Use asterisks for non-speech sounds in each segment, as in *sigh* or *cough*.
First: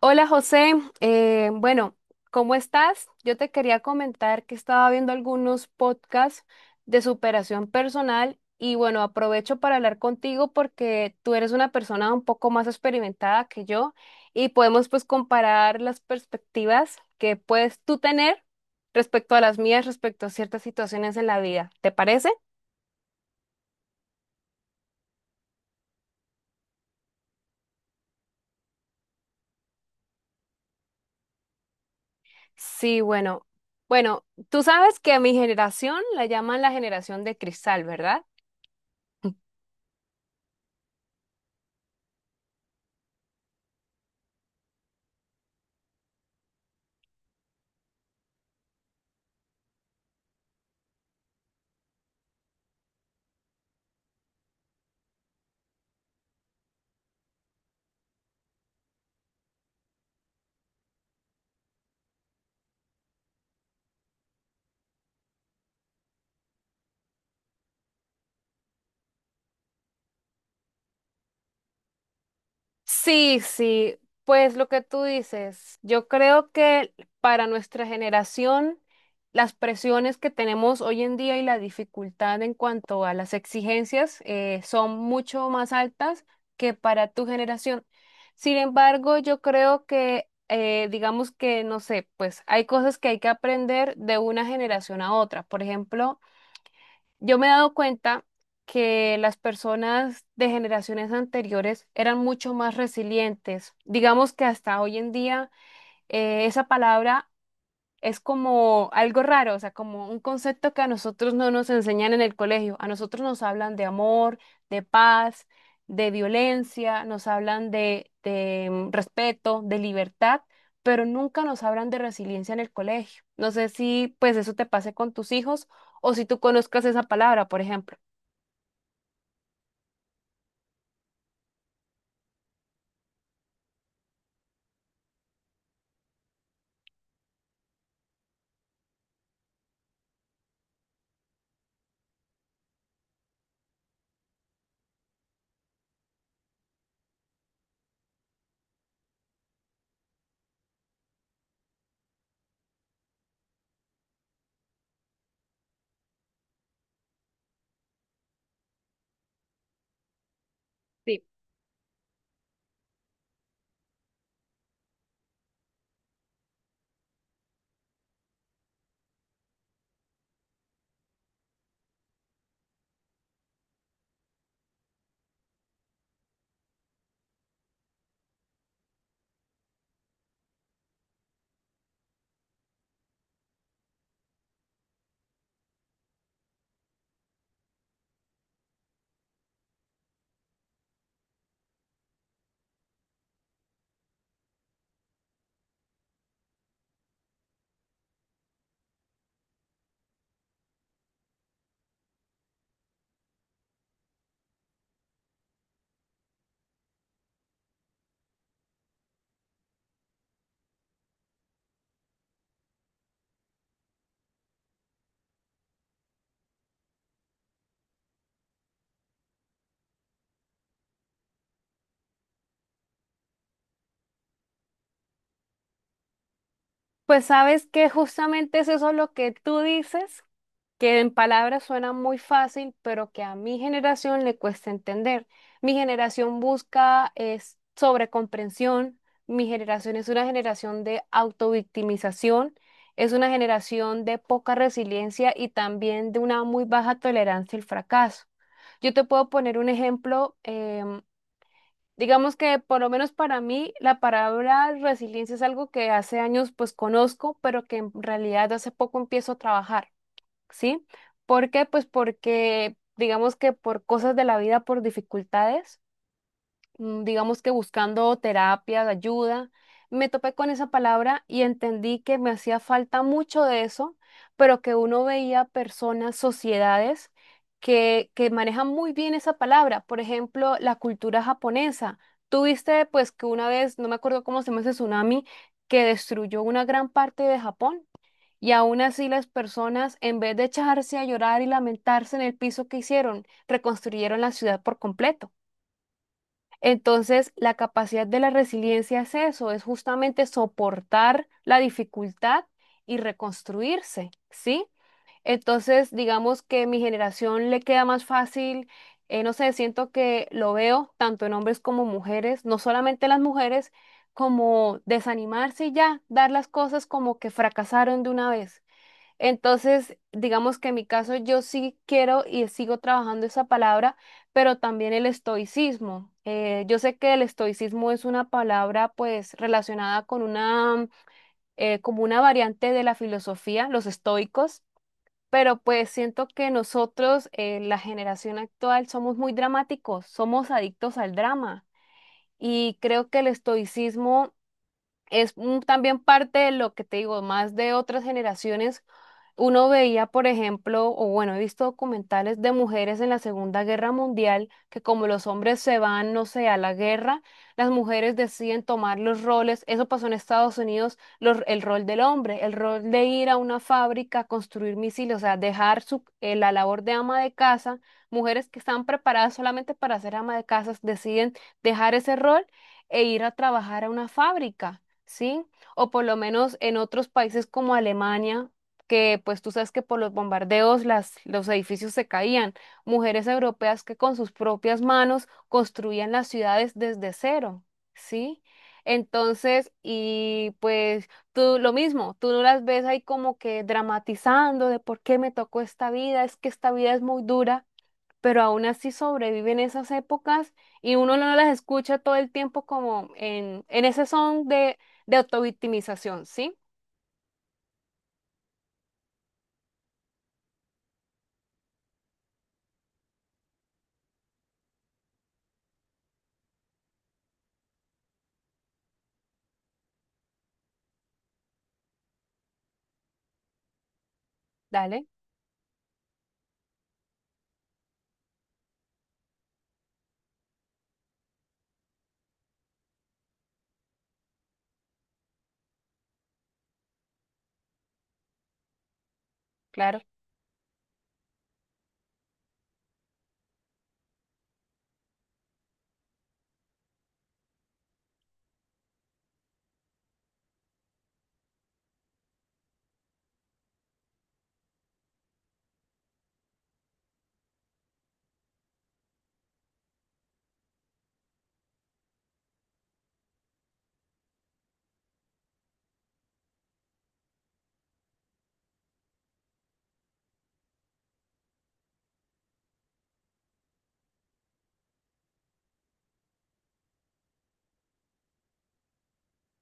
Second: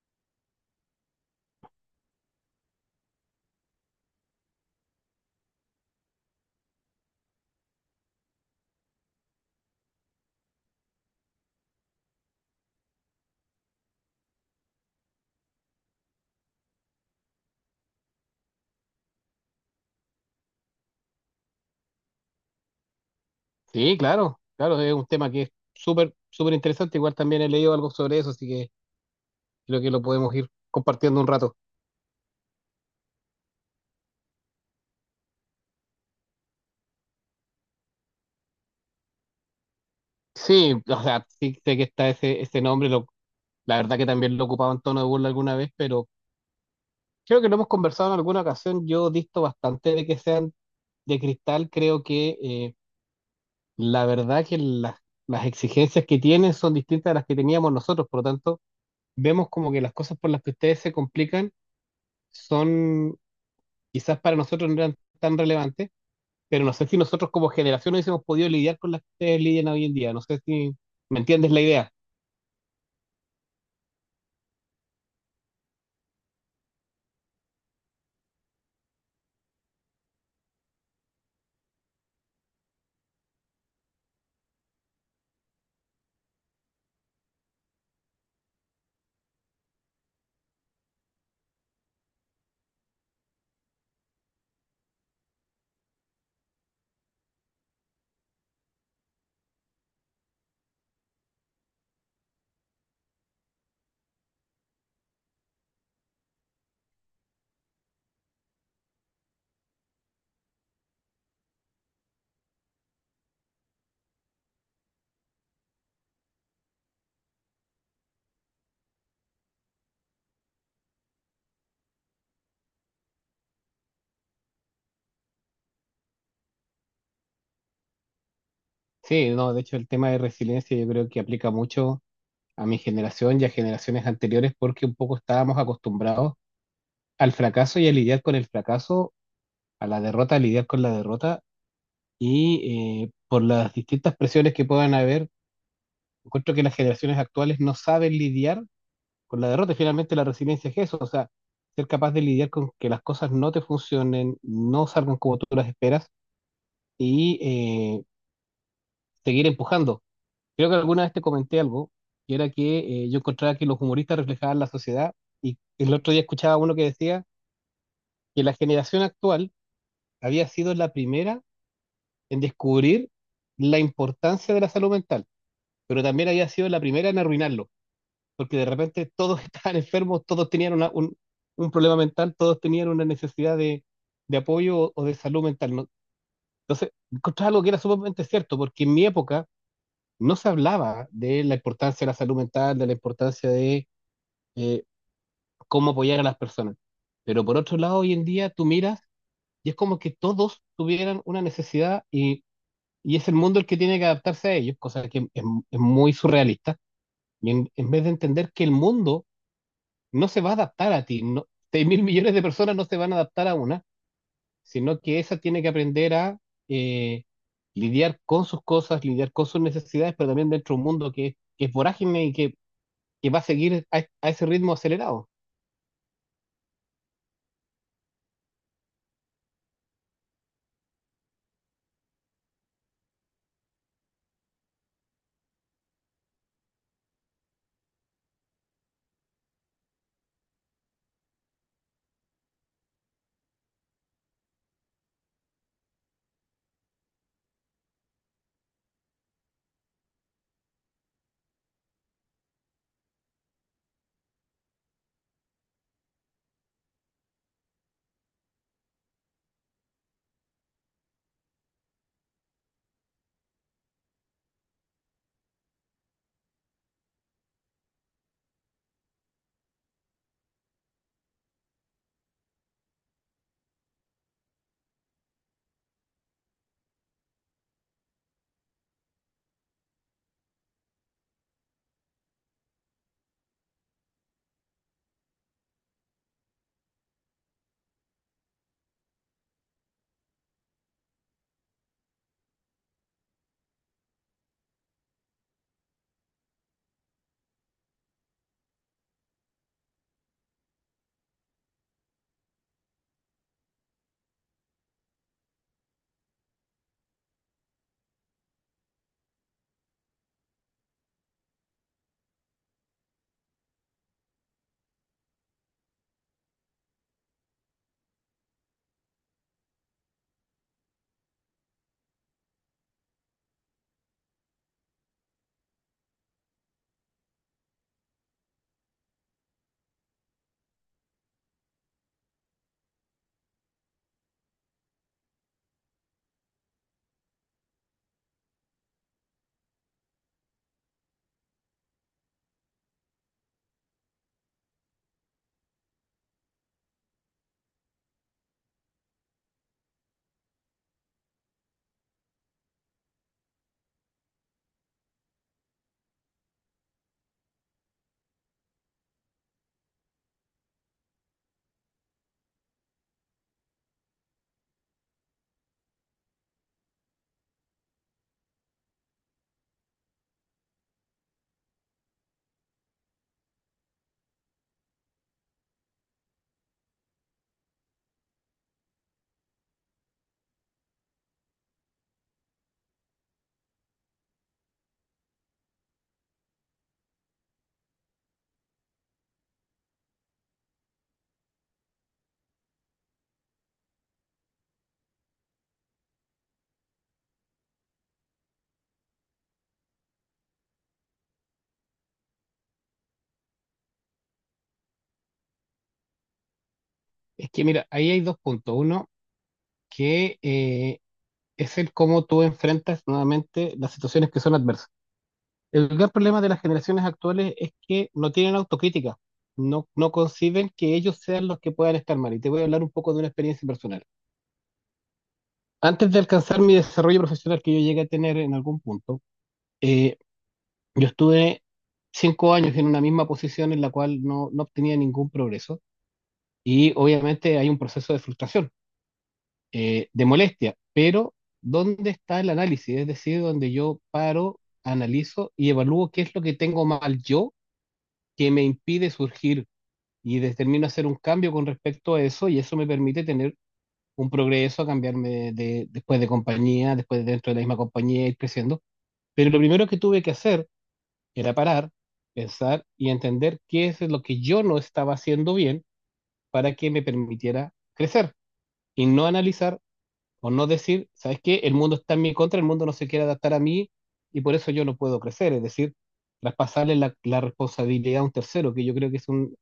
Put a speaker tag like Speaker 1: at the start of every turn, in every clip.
Speaker 1: Hola José, Eh, bueno, ¿cómo estás? Yo te quería comentar que estaba viendo algunos podcasts de superación personal y bueno, aprovecho para hablar contigo porque tú eres una persona un poco más experimentada que yo y podemos pues comparar las perspectivas que puedes tú tener respecto a las mías, respecto a ciertas situaciones en la vida. ¿Te parece?
Speaker 2: Sí, claro, claro, es un tema que es súper, súper interesante. Igual también he leído algo sobre eso, así que creo que lo podemos ir compartiendo un rato.
Speaker 1: Sí, bueno, tú sabes que a mi generación la llaman la generación de cristal, ¿verdad? *laughs*
Speaker 2: Sí, o sea, sí sé que está ese nombre, la verdad que también lo ocupaba en tono de burla alguna vez, pero creo que lo hemos conversado en alguna ocasión. Yo disto bastante de que sean de cristal, creo que la verdad que las exigencias que tienen son distintas a las que teníamos nosotros, por lo tanto, vemos como que las cosas por las que ustedes se complican son, quizás para nosotros no eran tan relevantes, pero no sé si nosotros como generación hubiésemos podido lidiar con las que ustedes lidian hoy en día. No sé si me entiendes la idea.
Speaker 1: Sí, pues lo que tú dices, yo creo que para nuestra generación, las presiones que tenemos hoy en día y la dificultad en cuanto a las exigencias son mucho más altas que para tu generación. Sin embargo, yo creo que, digamos que, no sé, pues hay cosas que hay que aprender de una generación a otra. Por ejemplo, yo me he dado cuenta que las personas de generaciones anteriores eran mucho más resilientes. Digamos que hasta hoy en día esa palabra es como algo raro, o sea, como un concepto que a nosotros no nos enseñan en el colegio. A nosotros nos hablan de amor, de paz, de violencia, nos hablan de respeto, de libertad, pero nunca nos hablan de resiliencia en el colegio. No sé si pues eso te pase con tus hijos o si tú conozcas esa palabra, por ejemplo.
Speaker 2: Sí, no, de hecho el tema de resiliencia yo creo que aplica mucho a mi generación y a generaciones anteriores porque un poco estábamos acostumbrados al fracaso y a lidiar con el fracaso, a la derrota, a lidiar con la derrota y por las distintas presiones que puedan haber, encuentro que las generaciones actuales no saben lidiar con la derrota. Y finalmente la resiliencia es eso, o sea, ser capaz de lidiar con que las cosas no te funcionen, no salgan como tú las esperas y seguir empujando. Creo que alguna vez te
Speaker 1: Sí.
Speaker 2: comenté algo, que era que yo encontraba que los humoristas reflejaban la sociedad y el otro día escuchaba uno que decía que la generación actual había sido la primera en descubrir la importancia de la salud mental, pero también había sido la primera en arruinarlo, porque de repente todos *laughs* estaban enfermos, todos tenían un problema mental, todos tenían una necesidad de apoyo o de salud mental, ¿no? Entonces, encontraba algo que era sumamente cierto, porque en mi época, no se hablaba de la importancia de la salud mental, de la importancia de eh, cómo apoyar a las personas. Pero por otro lado, hoy en día tú miras y es como que todos tuvieran una necesidad y es el mundo el que tiene que adaptarse a ellos, cosa que es muy surrealista. Y en vez de entender que el mundo no se va a adaptar a ti, no, 6 mil millones de personas no se van a adaptar a una, sino que esa tiene que aprender a eh, lidiar con sus cosas, lidiar con sus necesidades, pero también dentro de un mundo que es vorágine y que va a seguir a ese ritmo acelerado.
Speaker 1: Pues sabes que justamente es eso lo que tú dices, que en palabras suena muy fácil, pero que a mi generación le cuesta entender. Mi generación busca es sobrecomprensión, mi generación es una generación de autovictimización, es una generación de poca resiliencia y también de una muy baja tolerancia al fracaso. Yo te puedo poner un ejemplo, digamos que por lo menos para mí la palabra resiliencia es algo que hace años pues conozco, pero que en realidad hace poco empiezo a trabajar. ¿Sí? ¿Por qué? Pues porque digamos que por cosas de la vida, por dificultades, digamos que buscando terapia, ayuda, me topé con esa palabra y entendí que me hacía falta mucho de eso, pero que uno veía personas, sociedades que manejan muy bien esa palabra. Por ejemplo, la cultura japonesa. Tuviste pues que una vez, no me acuerdo cómo se llama ese tsunami, que destruyó una gran parte de Japón. Y aún así las personas, en vez de echarse a llorar y lamentarse en el piso que hicieron, reconstruyeron la ciudad por completo. Entonces, la capacidad de la resiliencia es eso, es justamente soportar la dificultad y reconstruirse, ¿sí? Entonces, digamos que mi generación le queda más fácil, no sé, siento que lo veo tanto en hombres como mujeres, no solamente las mujeres, como desanimarse y ya, dar las cosas como que fracasaron de una vez. Entonces, digamos que en mi caso yo sí quiero y sigo trabajando esa palabra, pero también el estoicismo. Yo sé que el estoicismo es una palabra pues relacionada con una, como una variante de la filosofía, los estoicos, pero pues siento que nosotros, la generación actual, somos muy dramáticos, somos adictos al drama. Y creo que el estoicismo también parte de lo que te digo, más de otras generaciones. Uno veía, por ejemplo, o bueno, he visto documentales de mujeres en la Segunda Guerra Mundial que como los hombres se van, no sé, a la guerra, las mujeres deciden tomar los roles. Eso pasó en Estados Unidos, el rol del hombre, el rol de ir a una fábrica a construir misiles, o sea, dejar su, la labor de ama de casa. Mujeres que están preparadas solamente para ser ama de casa deciden dejar ese rol e ir a trabajar a una fábrica. ¿Sí? O por lo menos en otros países como Alemania, que pues tú sabes que por los bombardeos los edificios se caían, mujeres europeas que con sus propias manos construían las ciudades desde cero, ¿sí? Entonces, y pues tú lo mismo, tú no las ves ahí como que dramatizando de por qué me tocó esta vida, es que esta vida es muy dura, pero aún así sobreviven esas épocas y uno no las escucha todo el tiempo como en ese son de autovictimización, ¿sí?
Speaker 2: Es que, mira, ahí hay dos puntos. Uno, que es el cómo tú enfrentas nuevamente las situaciones que son adversas. El gran problema de las generaciones actuales es que no tienen autocrítica, no, no conciben que ellos sean los que puedan estar mal. Y te voy a hablar un poco de una experiencia personal.
Speaker 1: Dale,
Speaker 2: Antes de alcanzar mi desarrollo profesional que yo llegué a tener en algún punto, eh, yo estuve 5 años en una misma posición en la cual no, no obtenía ningún progreso. Y obviamente hay un proceso de frustración,
Speaker 1: claro.
Speaker 2: de molestia, pero ¿dónde está el análisis? Es decir, donde yo paro, analizo y evalúo qué es lo que tengo mal yo que me impide surgir y determino hacer un cambio con respecto a eso y eso me permite tener un progreso, cambiarme después de compañía, después de dentro de la misma compañía, ir creciendo. Pero lo primero que tuve que hacer era parar, pensar y entender qué es lo que yo no estaba haciendo bien para que me permitiera crecer y no analizar. O no decir, ¿sabes qué? El mundo está en mi contra, el mundo no se quiere adaptar a mí y por eso yo no puedo crecer. Es decir, traspasarle la responsabilidad a un tercero, que yo creo que es, un,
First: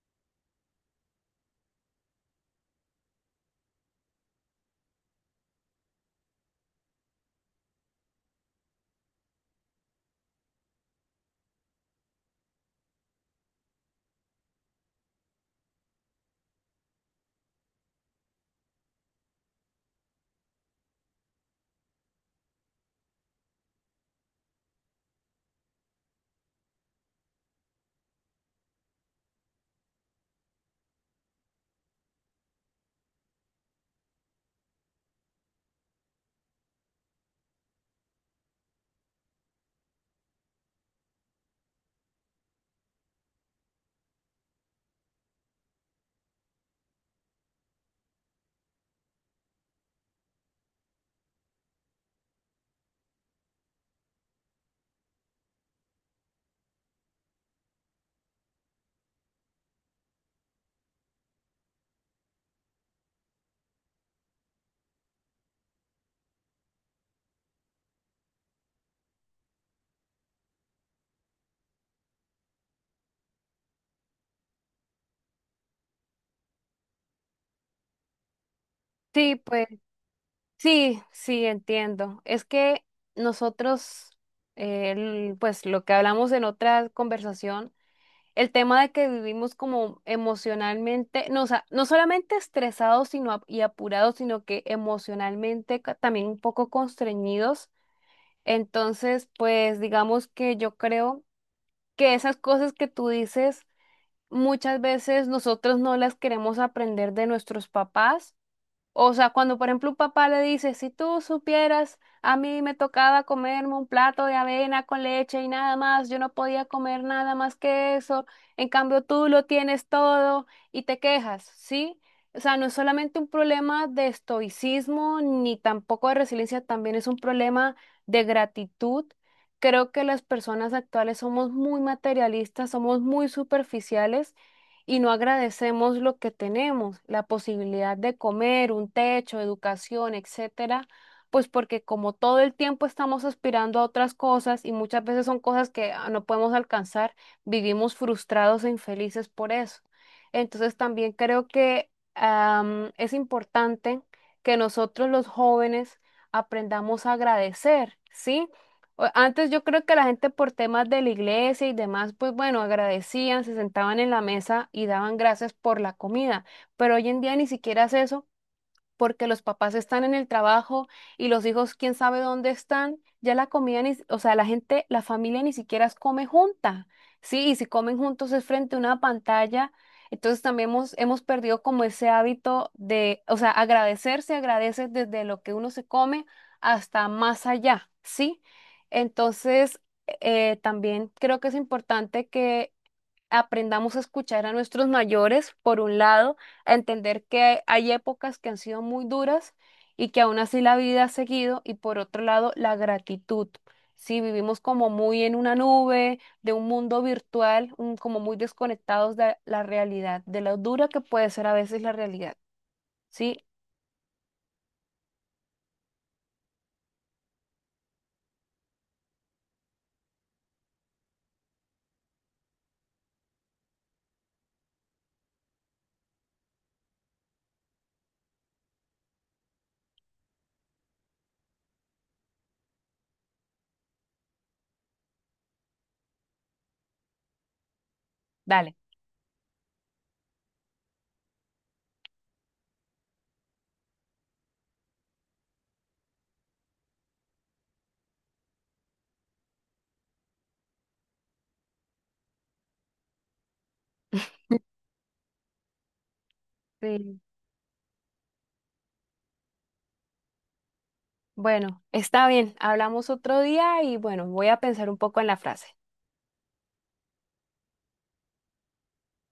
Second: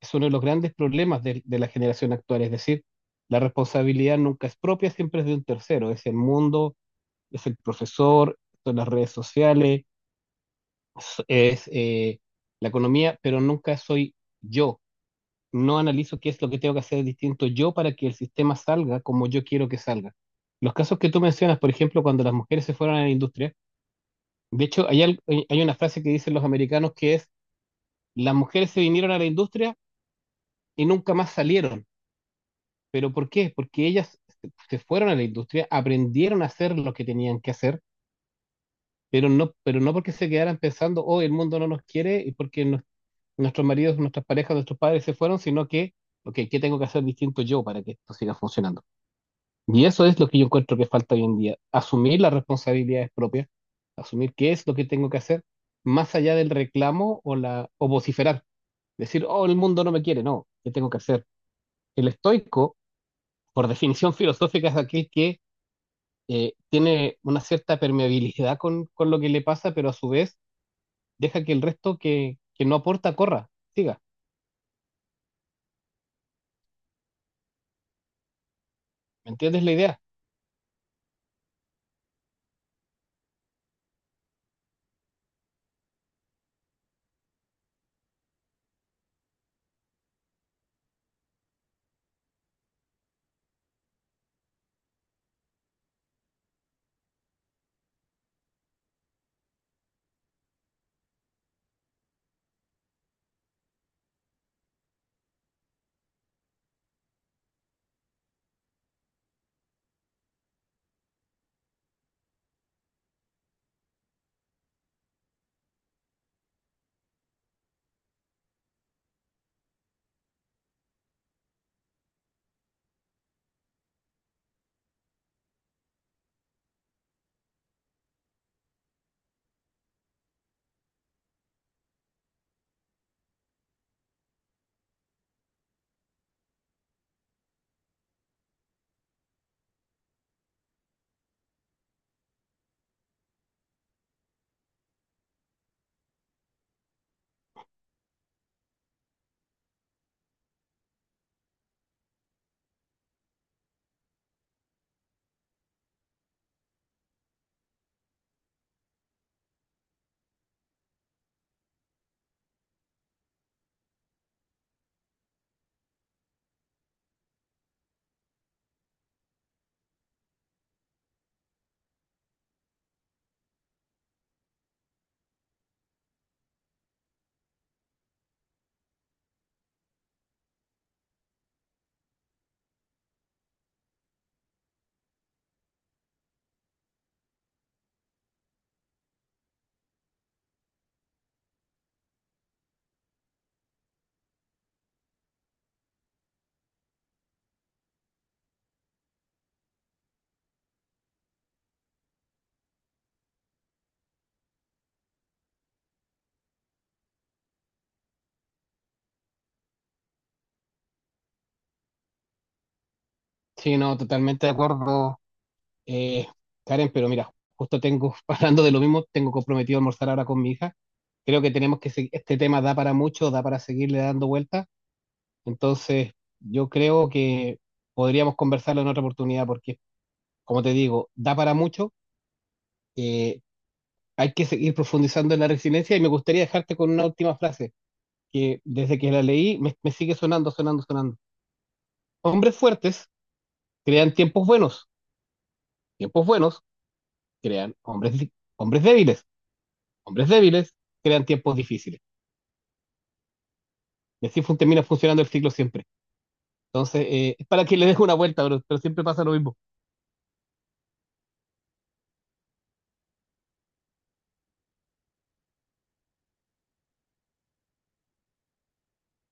Speaker 2: es uno de los grandes problemas de la generación actual. Es decir, la responsabilidad nunca es propia, siempre es de un tercero. Es el mundo, es el profesor, son las redes sociales, es, es, eh, la economía, pero nunca soy yo. No analizo qué es lo que tengo que hacer distinto yo para que el sistema salga como yo quiero que salga. Los casos que tú mencionas, por ejemplo, cuando las mujeres se fueron a la industria, de hecho, hay, hay una frase que dicen los americanos que es, las mujeres se vinieron a la industria y nunca más salieron. ¿Pero por qué? Porque ellas se fueron a la industria, aprendieron a hacer lo que tenían que hacer, pero no porque se quedaran pensando, oh, el mundo no nos quiere y porque nuestros maridos, nuestras parejas, nuestros padres se fueron, sino que, ok, ¿qué tengo que hacer distinto yo para que esto siga funcionando? Y eso es lo que yo encuentro que falta hoy en día, asumir las responsabilidades propias, asumir qué es lo que tengo que hacer, más allá del reclamo o la o vociferar, decir, oh, el mundo no me quiere, no, ¿qué tengo que hacer? El estoico, por definición *laughs* filosófica, es aquel que tiene una cierta permeabilidad con lo que le pasa, pero a su vez deja que el resto que no aporta corra, siga. ¿Me
Speaker 1: Sí,
Speaker 2: entiendes
Speaker 1: pues
Speaker 2: la idea?
Speaker 1: sí, entiendo. Es que nosotros, pues lo que hablamos en otra conversación, el tema de que vivimos como emocionalmente, no, o sea, no solamente estresados sino, y apurados, sino que emocionalmente también un poco constreñidos. Entonces, pues digamos que yo creo que esas cosas que tú dices, muchas veces nosotros no las queremos aprender de nuestros papás, o sea, cuando por ejemplo un papá le dice, si tú supieras, a mí me tocaba comerme un plato de avena con leche y nada más, yo no podía comer nada más que eso, en cambio tú lo tienes todo y te quejas, ¿sí? O sea, no es solamente un problema de estoicismo ni tampoco de resiliencia, también es un problema de gratitud. Creo que las personas actuales somos muy materialistas, somos muy superficiales y no agradecemos lo que tenemos, la posibilidad de comer, un techo, educación, etcétera, pues porque como todo el tiempo estamos aspirando a otras cosas y muchas veces son cosas que no podemos alcanzar, vivimos frustrados e infelices por eso. Entonces también creo que es importante que nosotros los jóvenes aprendamos a agradecer, ¿sí? Antes yo creo que la gente por temas de la iglesia y demás, pues bueno, agradecían, se sentaban en la mesa y daban gracias por la comida, pero hoy en día ni siquiera es eso porque los papás están en el trabajo y los hijos quién sabe dónde están, ya la comida ni, si- o sea, la gente, la familia ni siquiera come junta, ¿sí? Y si comen juntos es frente a una pantalla, entonces también hemos perdido como ese hábito de, o sea, agradecer se agradece desde lo que uno se come hasta más allá, ¿sí? Entonces, también creo que es importante que aprendamos a escuchar a nuestros mayores, por un lado, a entender que hay épocas que han sido muy duras y que aún así la vida ha seguido, y por otro lado, la gratitud. Si vivimos como muy en una nube, de un mundo virtual, como muy desconectados de la realidad, de lo dura que puede ser a veces la realidad. Sí,
Speaker 2: Sí, no, totalmente de acuerdo. Eh, Karen, pero mira, justo tengo, *laughs* hablando de lo mismo, tengo comprometido a almorzar ahora con mi hija. Creo que tenemos que seguir, este tema da para mucho, da para seguirle dando vueltas. Entonces, yo creo que podríamos conversarlo en otra oportunidad porque, como te digo, da para mucho. eh, Hay que seguir profundizando en la resiliencia y me gustaría dejarte con una última frase que
Speaker 1: dale.
Speaker 2: desde que la leí me, me sigue sonando, sonando, sonando. Hombres fuertes crean tiempos buenos crean hombres, hombres débiles. Hombres débiles crean tiempos difíciles. Y así termina funcionando el ciclo siempre. Entonces,
Speaker 1: Sí.
Speaker 2: es para que le deje una vuelta, bro, pero siempre pasa lo mismo.
Speaker 1: Bueno, está bien, hablamos otro día y bueno, voy a pensar un poco en la frase.